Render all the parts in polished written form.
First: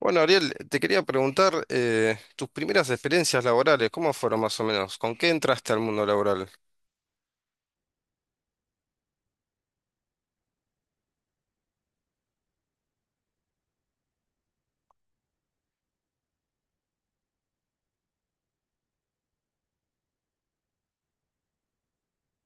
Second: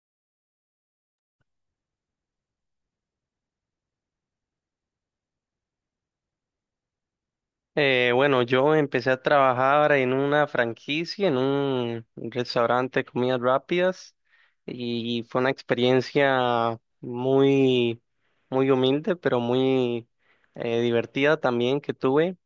Bueno, Ariel, te quería preguntar tus primeras experiencias laborales, ¿cómo fueron más o menos? ¿Con qué entraste al mundo laboral? Bueno, yo empecé a trabajar en una franquicia, en un restaurante de comidas rápidas y fue una experiencia muy, muy humilde, pero muy divertida también que tuve.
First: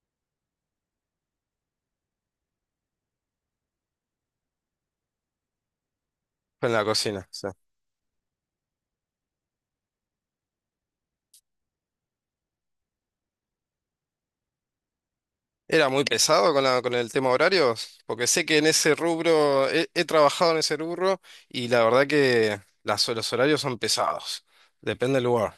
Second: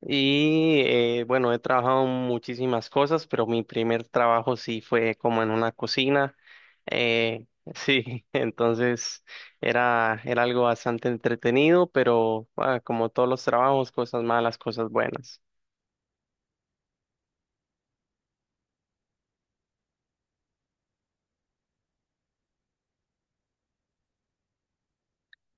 Y bueno, he trabajado en muchísimas cosas, pero mi primer trabajo sí fue como en una cocina. En la cocina, Eh, sí. sí, entonces era algo bastante entretenido, pero ah, como todos los trabajos, cosas malas, cosas buenas. ¿Era muy pesado con con el tema horarios? Porque sé que en ese rubro, he trabajado en ese rubro y la verdad que los horarios son pesados, depende del lugar.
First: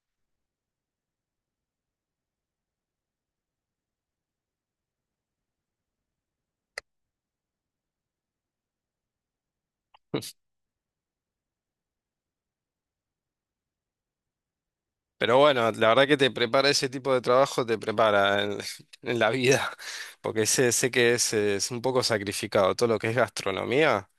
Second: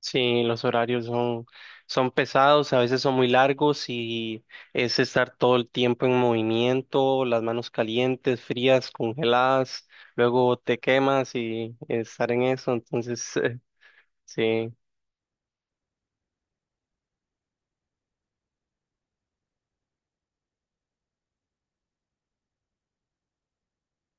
Sí, los horarios son pesados, a veces son muy largos y es estar todo el tiempo en movimiento, las manos calientes, frías, congeladas, luego te quemas y estar en eso, entonces sí. Pero bueno, la verdad que te prepara ese tipo de trabajo, te prepara en, en la vida, porque sé que es un poco sacrificado, todo lo que es gastronomía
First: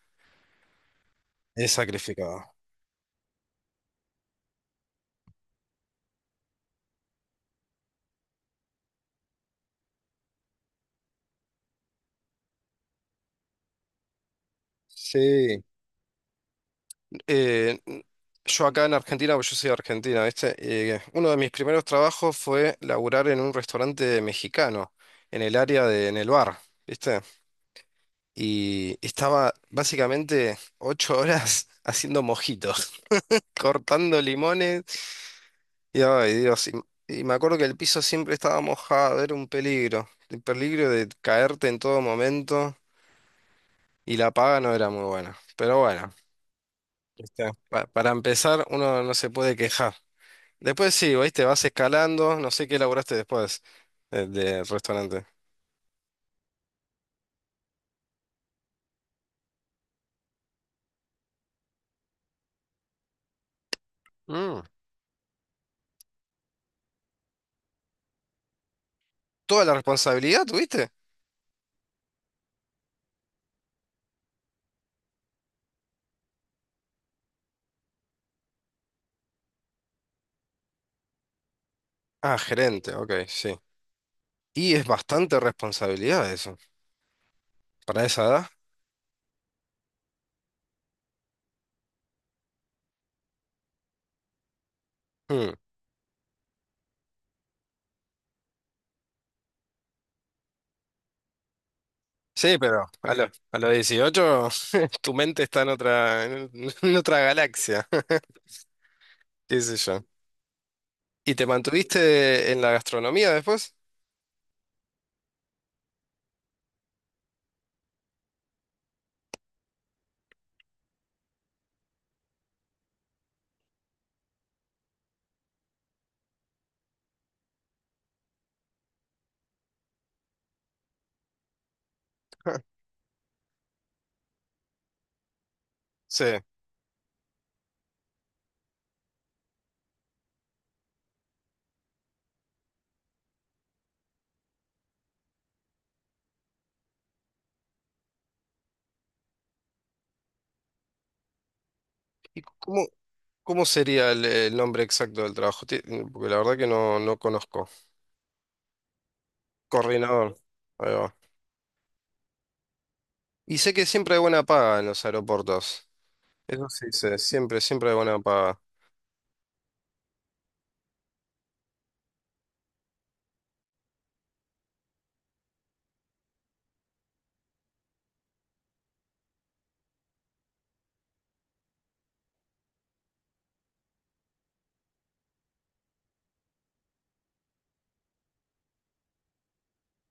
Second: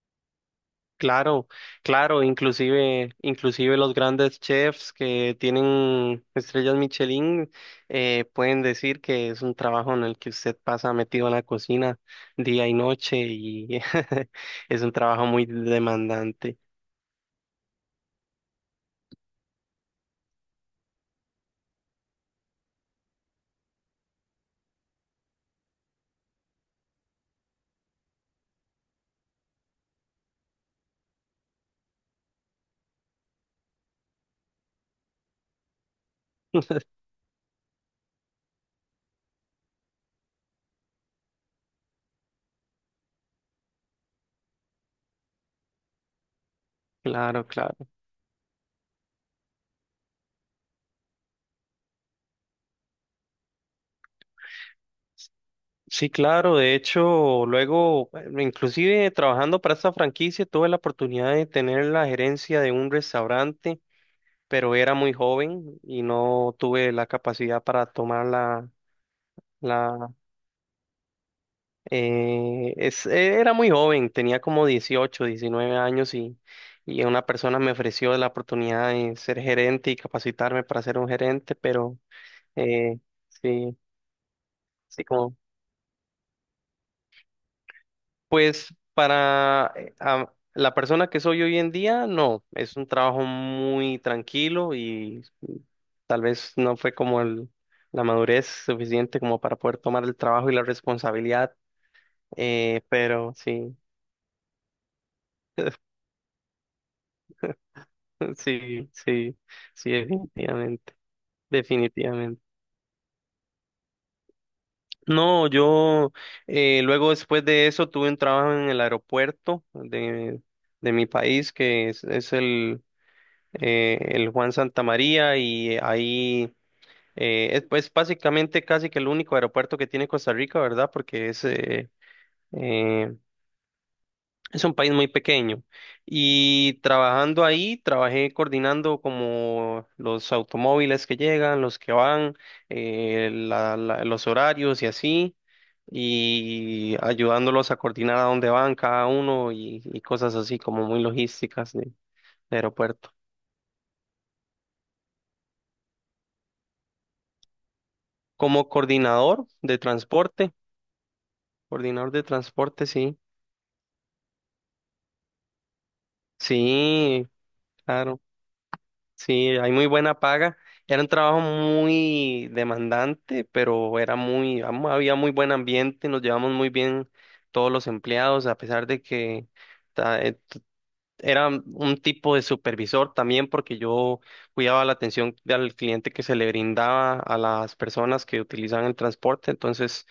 Claro, es claro, sacrificado. inclusive, inclusive los grandes chefs que tienen estrellas Michelin pueden decir que es un trabajo en el que usted pasa metido en la cocina día y noche y es un trabajo muy Sí. demandante. Eh, yo acá en Argentina, porque yo soy de Argentina, ¿viste? Uno de mis primeros trabajos fue laburar en un restaurante mexicano, en el área de, en el bar, ¿viste? Y estaba básicamente 8 horas haciendo mojitos, cortando limones. Y ay, Dios, y me acuerdo que el piso siempre estaba mojado, era un peligro, el peligro de caerte en todo momento y la paga no era muy buena. Pero bueno, Claro, ¿viste? Claro. Para empezar, uno no se puede quejar. Después sí, ¿veis? Te vas escalando, no sé qué elaboraste después del restaurante. Sí, claro. De hecho, luego, inclusive trabajando para esta franquicia, tuve la oportunidad de tener la gerencia de un restaurante, Mm. pero era muy joven y no tuve la capacidad para tomarla. ¿Toda la La, responsabilidad tuviste? era muy joven, tenía como 18 19 años y una persona me ofreció la oportunidad de ser gerente y capacitarme para ser un gerente, pero Ah, gerente, eh, ok, sí. sí, Y es sí, como, bastante responsabilidad eso, para esa edad. pues para la persona que soy hoy en día, no, es un trabajo muy tranquilo y Mm. tal vez no fue como la madurez suficiente como para poder tomar el trabajo y la responsabilidad, Sí, pero pero a los sí. 18 tu mente está en otra, en otra galaxia, Sí, sí, qué sé sí, yo. definitivamente, ¿Y te definitivamente. mantuviste en la gastronomía después? No, yo luego después de eso tuve un trabajo en el aeropuerto de mi país, que es el Juan Santa María, y ahí es pues básicamente casi que el único aeropuerto que tiene Costa Rica, ¿verdad? Porque Ah. eh, es un país muy pequeño Sí. y trabajando ahí, trabajé coordinando como los automóviles que llegan, los que van, los horarios y así, y ayudándolos a coordinar a dónde van cada uno y cosas así como muy logísticas de, ¿Y de aeropuerto. cómo sería el nombre exacto del trabajo? Porque la verdad que no conozco. Como Coordinador. Coordinador de transporte, sí, Y sé que siempre hay buena paga en los aeropuertos. Eso sí sé, sí, siempre, siempre hay buena claro. paga. Sí, hay muy buena paga. Era un trabajo muy demandante, pero era había muy buen ambiente, nos llevamos muy bien todos los empleados, a pesar de que ta- eh, era un tipo de supervisor también, porque yo cuidaba la atención al cliente que se le brindaba a las personas que utilizaban el transporte, entonces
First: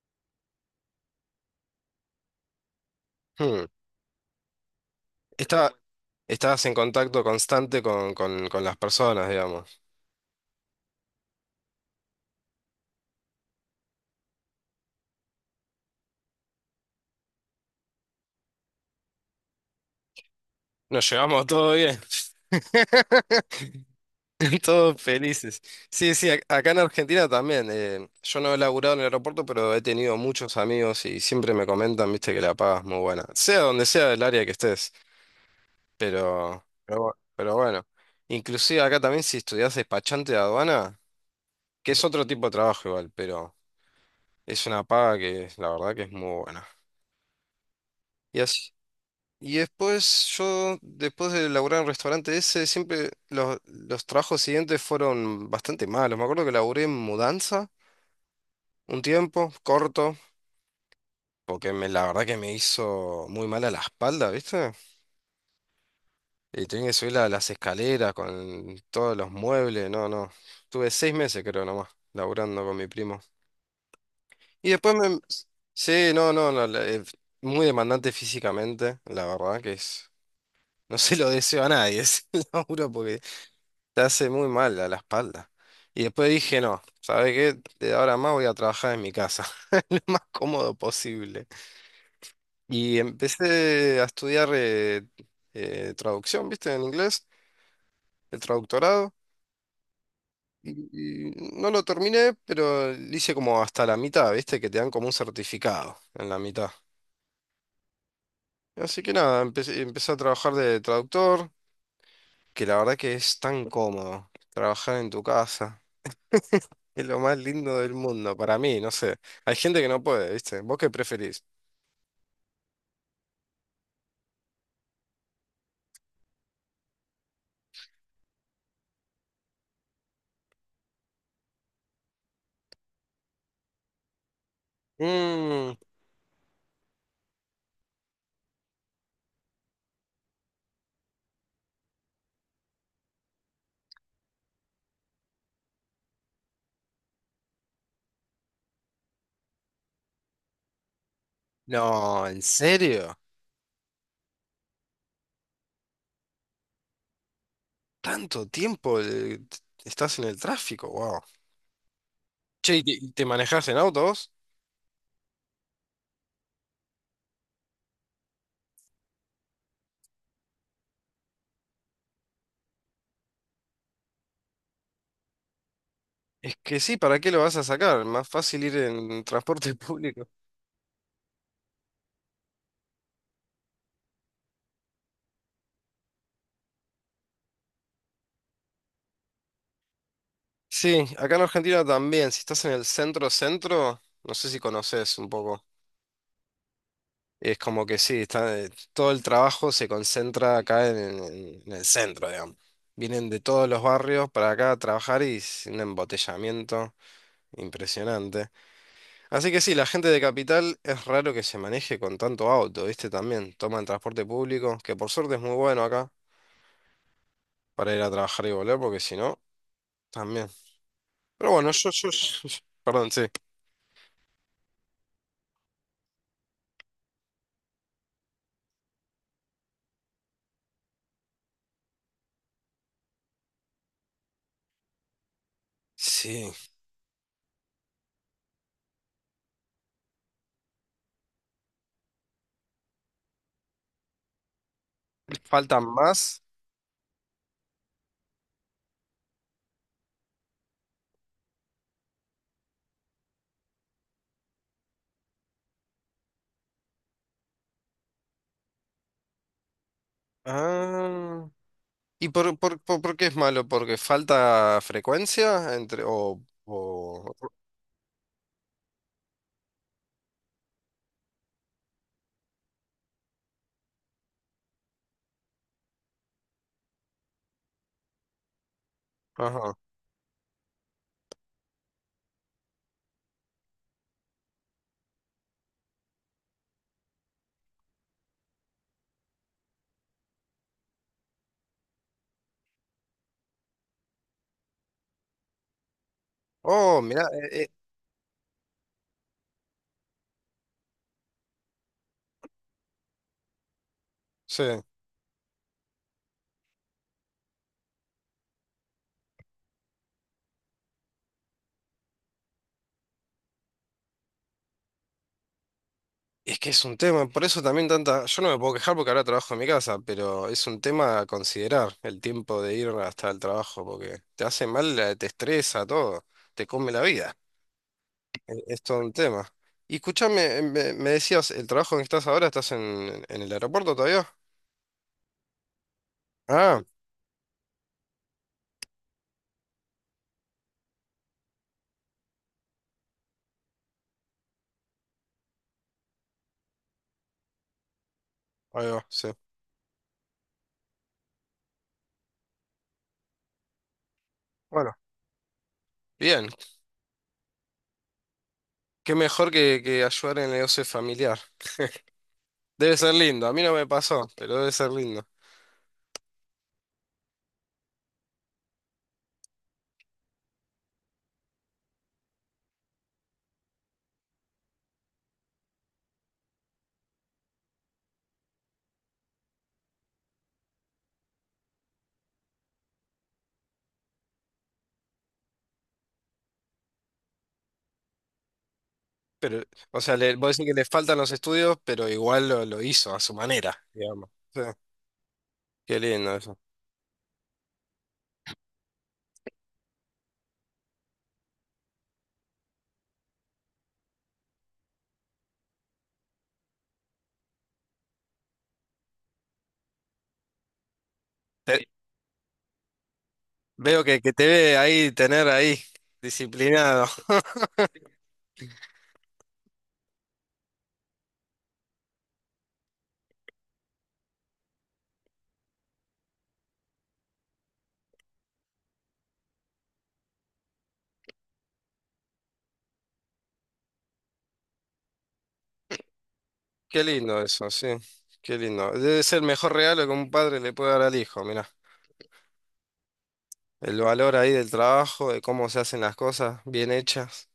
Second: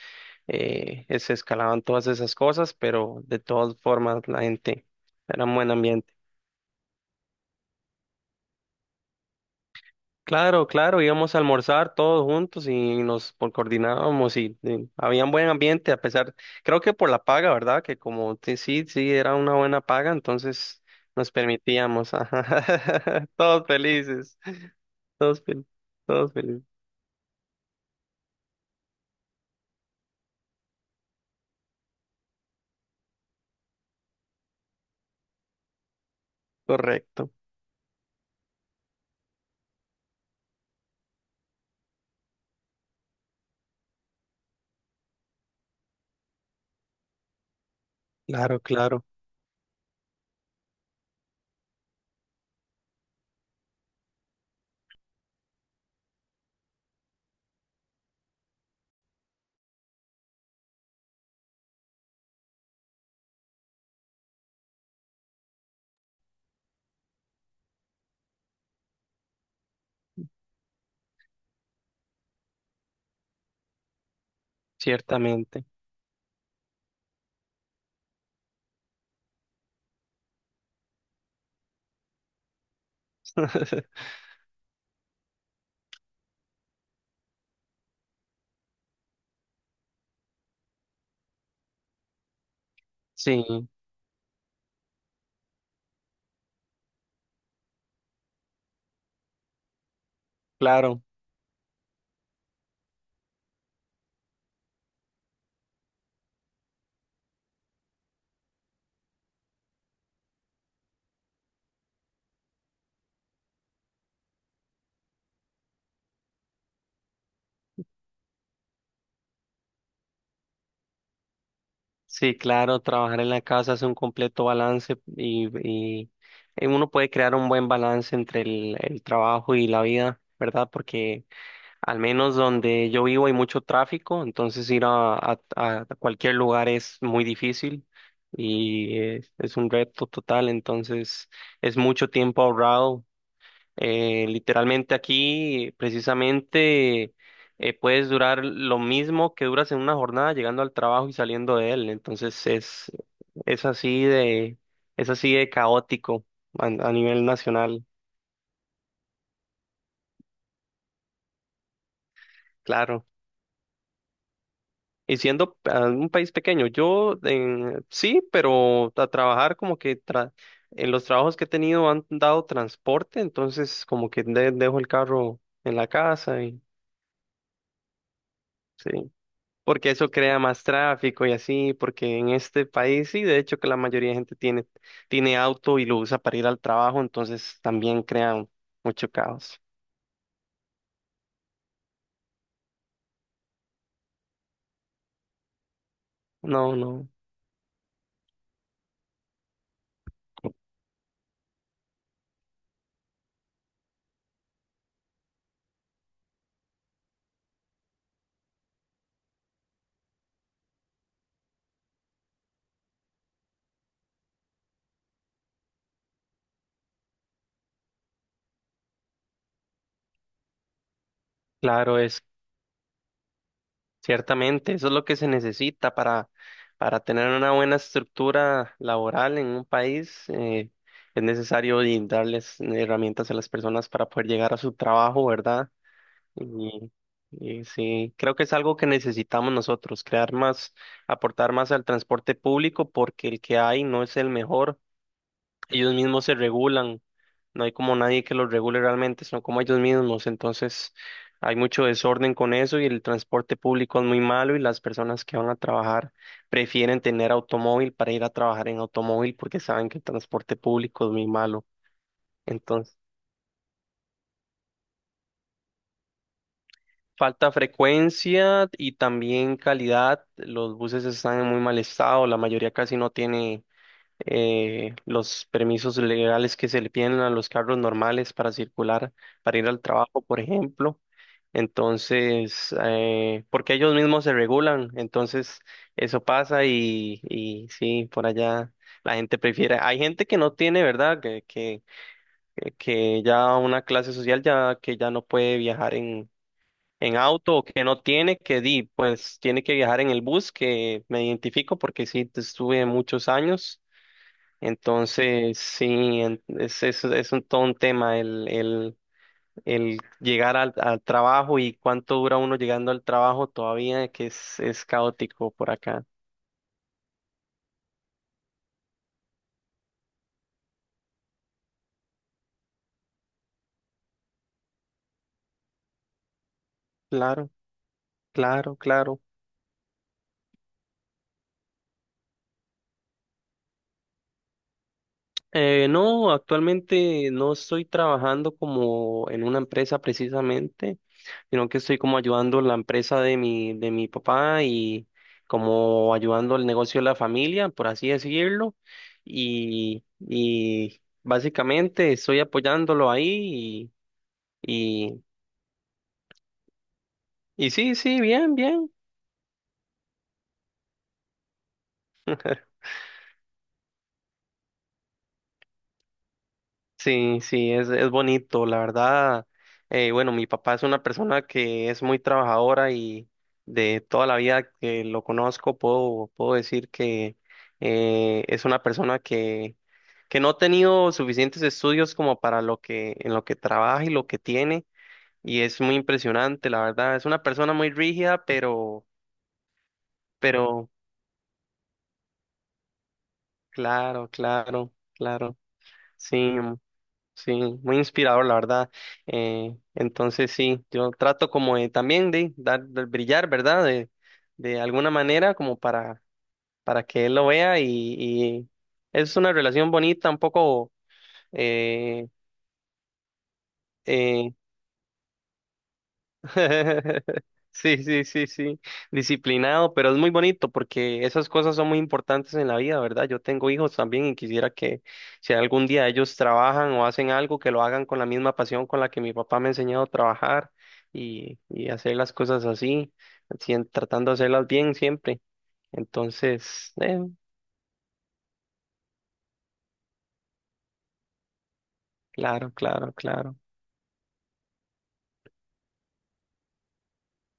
se escalaban todas esas cosas, pero de Hmm. todas formas la gente era un buen Está, ambiente. Estás en contacto constante con las personas, digamos. Claro, claro, íbamos a almorzar todos juntos y nos coordinábamos y, había un buen ambiente a pesar, creo que por la paga, ¿verdad? Que sí, sí, era una buena paga, entonces Nos nos llevamos todo bien. permitíamos, ajá, todos felices, Todos todos felices. felices, Sí, sí, todos felices, acá en Argentina también. Yo no he laburado en el aeropuerto, pero he tenido muchos amigos y siempre me comentan, viste, que la paga es muy buena. Sea donde sea el área que estés, correcto, pero bueno. Inclusive acá también si estudias despachante de aduana, que es otro tipo de trabajo igual, pero es una paga que la verdad que es muy buena. Y claro, así. claro, Y después yo, después de laburar en el restaurante ese, siempre los trabajos siguientes fueron bastante malos. Me acuerdo que laburé en mudanza un tiempo, corto, porque la verdad que me hizo muy mal a la espalda, ¿viste? Y tenía que subir las escaleras con todos los muebles, no, no. Tuve 6 meses creo nomás, laburando con mi primo. Y después me... ciertamente, Sí, no, no, no, muy demandante físicamente, la verdad que es... No se lo deseo a nadie ese laburo porque te hace muy mal a la espalda. Y después dije, no, ¿sabes qué? De ahora en más voy a trabajar en mi casa, lo más cómodo posible. Y sí, empecé a estudiar traducción, ¿viste? En inglés, el traductorado. claro, Y no lo terminé, pero lo hice como hasta la mitad, ¿viste? Que te dan como un certificado en la mitad. Así que nada, empecé a trabajar de traductor, que la verdad que es tan cómodo trabajar en tu casa. Es lo más lindo del mundo, para mí, no sé. Hay gente que no puede, ¿viste? ¿Vos qué preferís? sí, claro, trabajar en la casa es un completo balance y uno puede crear un buen balance entre el trabajo y la vida, ¿verdad? Porque al menos donde yo vivo hay mucho tráfico, entonces ir a, a- Mm, a cualquier lugar es muy difícil y un reto total, entonces es mucho tiempo ahorrado. Literalmente aquí, precisamente, puedes durar lo mismo que duras en una jornada llegando al trabajo y saliendo de él, no, ¿en entonces serio? es así de, es así de caótico a nivel nacional, ¿Tanto tiempo estás en el tráfico? Wow. Che, ¿y claro. y te manejás en autos? Y siendo un país pequeño, sí, pero a trabajar en los trabajos que he tenido han dado transporte, entonces como que dejo el carro en la casa Es y que sí, ¿para qué lo vas a sacar? Más fácil ir sí, en transporte porque eso público. crea más tráfico y así, porque en este país sí, de hecho que la mayoría de gente tiene auto y lo usa para ir al trabajo, entonces también crea mucho caos. Sí, acá en Argentina también, si estás en el centro-centro, no sé si conoces un poco. No, no, Es como que sí, está, todo el trabajo se concentra acá en, en el centro, digamos. Vienen de todos los barrios para acá a trabajar y es un embotellamiento impresionante. Así que sí, la gente de Capital es raro que se maneje con tanto auto, ¿viste? También toman transporte público, que por suerte es muy bueno acá para ir a trabajar y volver, porque si no, también. Pero bueno, claro. Es perdón, sí. Ciertamente, eso es lo que se necesita para tener una buena estructura laboral en un país. Es necesario y darles herramientas a las personas para poder llegar a su trabajo, ¿verdad? Sí, Y, y sí, creo que es algo que necesitamos nosotros, crear más, aportar más al transporte público porque el que hay no es el mejor. faltan Ellos mismos se más. regulan, no hay como nadie que los regule realmente, son como ellos mismos, entonces hay mucho desorden con eso y el transporte público es muy malo y las personas que van a trabajar prefieren tener automóvil para ir a trabajar en automóvil porque saben que el transporte público es muy Ah. malo. ¿Y Entonces, por qué es malo? ¿Porque falta frecuencia entre o... falta frecuencia y también calidad, los buses están en muy mal estado, la mayoría casi no tiene los permisos legales que se le piden a los carros normales para circular, para ir ajá. al trabajo, por ejemplo. Entonces, porque ellos mismos se regulan, entonces eso pasa y sí, por allá la gente prefiere. Hay gente que no tiene, ¿verdad? Que ya una clase social ya que ya no puede viajar en, Oh, en mirá, auto o que no tiene, pues tiene que viajar en el bus, que me identifico porque sí, estuve muchos años sí. entonces, sí, todo un tema el llegar al trabajo y cuánto dura uno llegando al trabajo todavía, que es caótico por acá. Es que es un tema, por eso también tanta. Yo no me puedo quejar porque ahora trabajo en mi casa, pero es un tema a considerar el tiempo de ir hasta el trabajo, porque te hace mal, te estresa todo, te come la vida. Claro, claro, Es, todo un claro. tema. Y escúchame, me decías, el trabajo en que estás ahora, ¿estás en el aeropuerto todavía? No, Ah, actualmente no estoy trabajando como en una empresa precisamente, sino que estoy como ayudando la empresa de mi papá y como ayudando el negocio de la familia, por así decirlo. ahí va, sí. Y básicamente estoy apoyándolo ahí Bueno, y, y, bien, y sí, sí, bien, bien. qué mejor que ayudar en el negocio familiar. Debe ser lindo, a mí no me pasó, pero debe ser lindo. Sí, sí, es bonito, la verdad. Bueno, mi papá es una persona que es muy trabajadora y de toda la vida que lo conozco puedo decir que es una persona que no ha tenido suficientes estudios como para lo que, en lo que trabaja y lo que tiene y es muy impresionante, la verdad. Es una persona muy rígida, pero, Pero, o sea, le, vos decís que le pero, faltan los estudios, pero igual lo hizo a su manera, claro, digamos. Sí, claro, claro, qué lindo sí. eso. Sí, muy inspirador, la verdad. Entonces sí, yo trato como de también de dar, de brillar, ¿verdad? De alguna manera como para que él lo vea y es una relación bonita, un poco Te- eh, Veo que te eh, ve ahí, tener ahí, disciplinado. Sí, sí, sí, sí. Disciplinado, pero es muy bonito porque esas cosas son muy importantes en la vida, ¿verdad? Yo tengo hijos también y quisiera que si algún día ellos trabajan o hacen algo, que lo hagan con la misma pasión con la que mi papá me ha enseñado a trabajar y hacer las cosas así, tratando de hacerlas bien siempre. Entonces, Qué lindo eso, sí, qué lindo. Debe ser el mejor regalo que un padre le puede dar al hijo, mirá. claro, claro, claro. El valor ahí del trabajo, de cómo se hacen las cosas bien hechas.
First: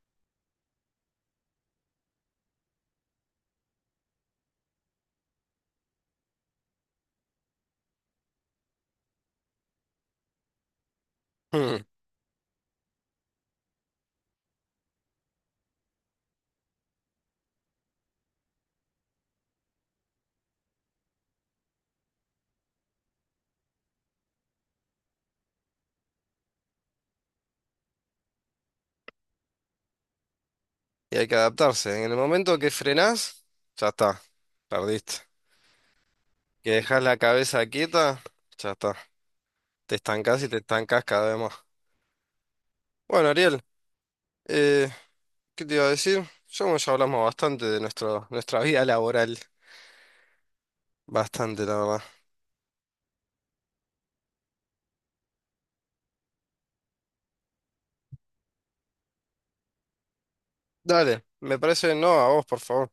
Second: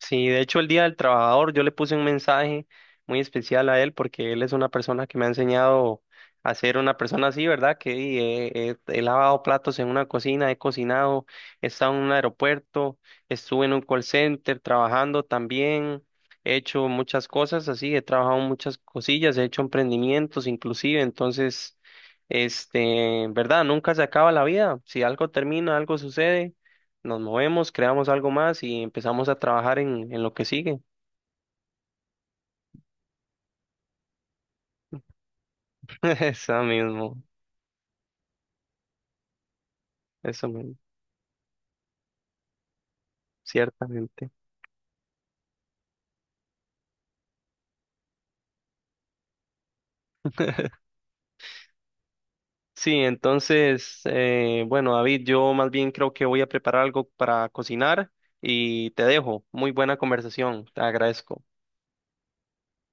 Sí, de hecho el Día del Trabajador yo le puse un mensaje muy especial a él porque él es una persona que me ha enseñado a ser una persona así, ¿verdad? He lavado platos en una cocina, he cocinado, he Mm. estado en un aeropuerto, estuve en un call center trabajando también, he hecho muchas cosas así, he trabajado en muchas cosillas, he hecho emprendimientos inclusive, entonces, ¿verdad? Nunca se acaba la vida, si algo termina, algo sucede, nos movemos, creamos algo más y empezamos a trabajar en lo que sigue. Y hay que adaptarse. En el momento que frenás, ya está, perdiste. Eso Que dejás la mismo, cabeza quieta, ya está. Te estancas y eso te mismo, estancas cada vez más. Bueno, Ariel, ciertamente. eh, ¿qué te iba a decir? Ya hablamos bastante de nuestra vida laboral. Bastante, la verdad. Sí, entonces, bueno, David, yo más bien creo que voy a preparar algo para cocinar y te dejo. Muy buena conversación, te Dale, agradezco. me parece, no, a vos, por favor.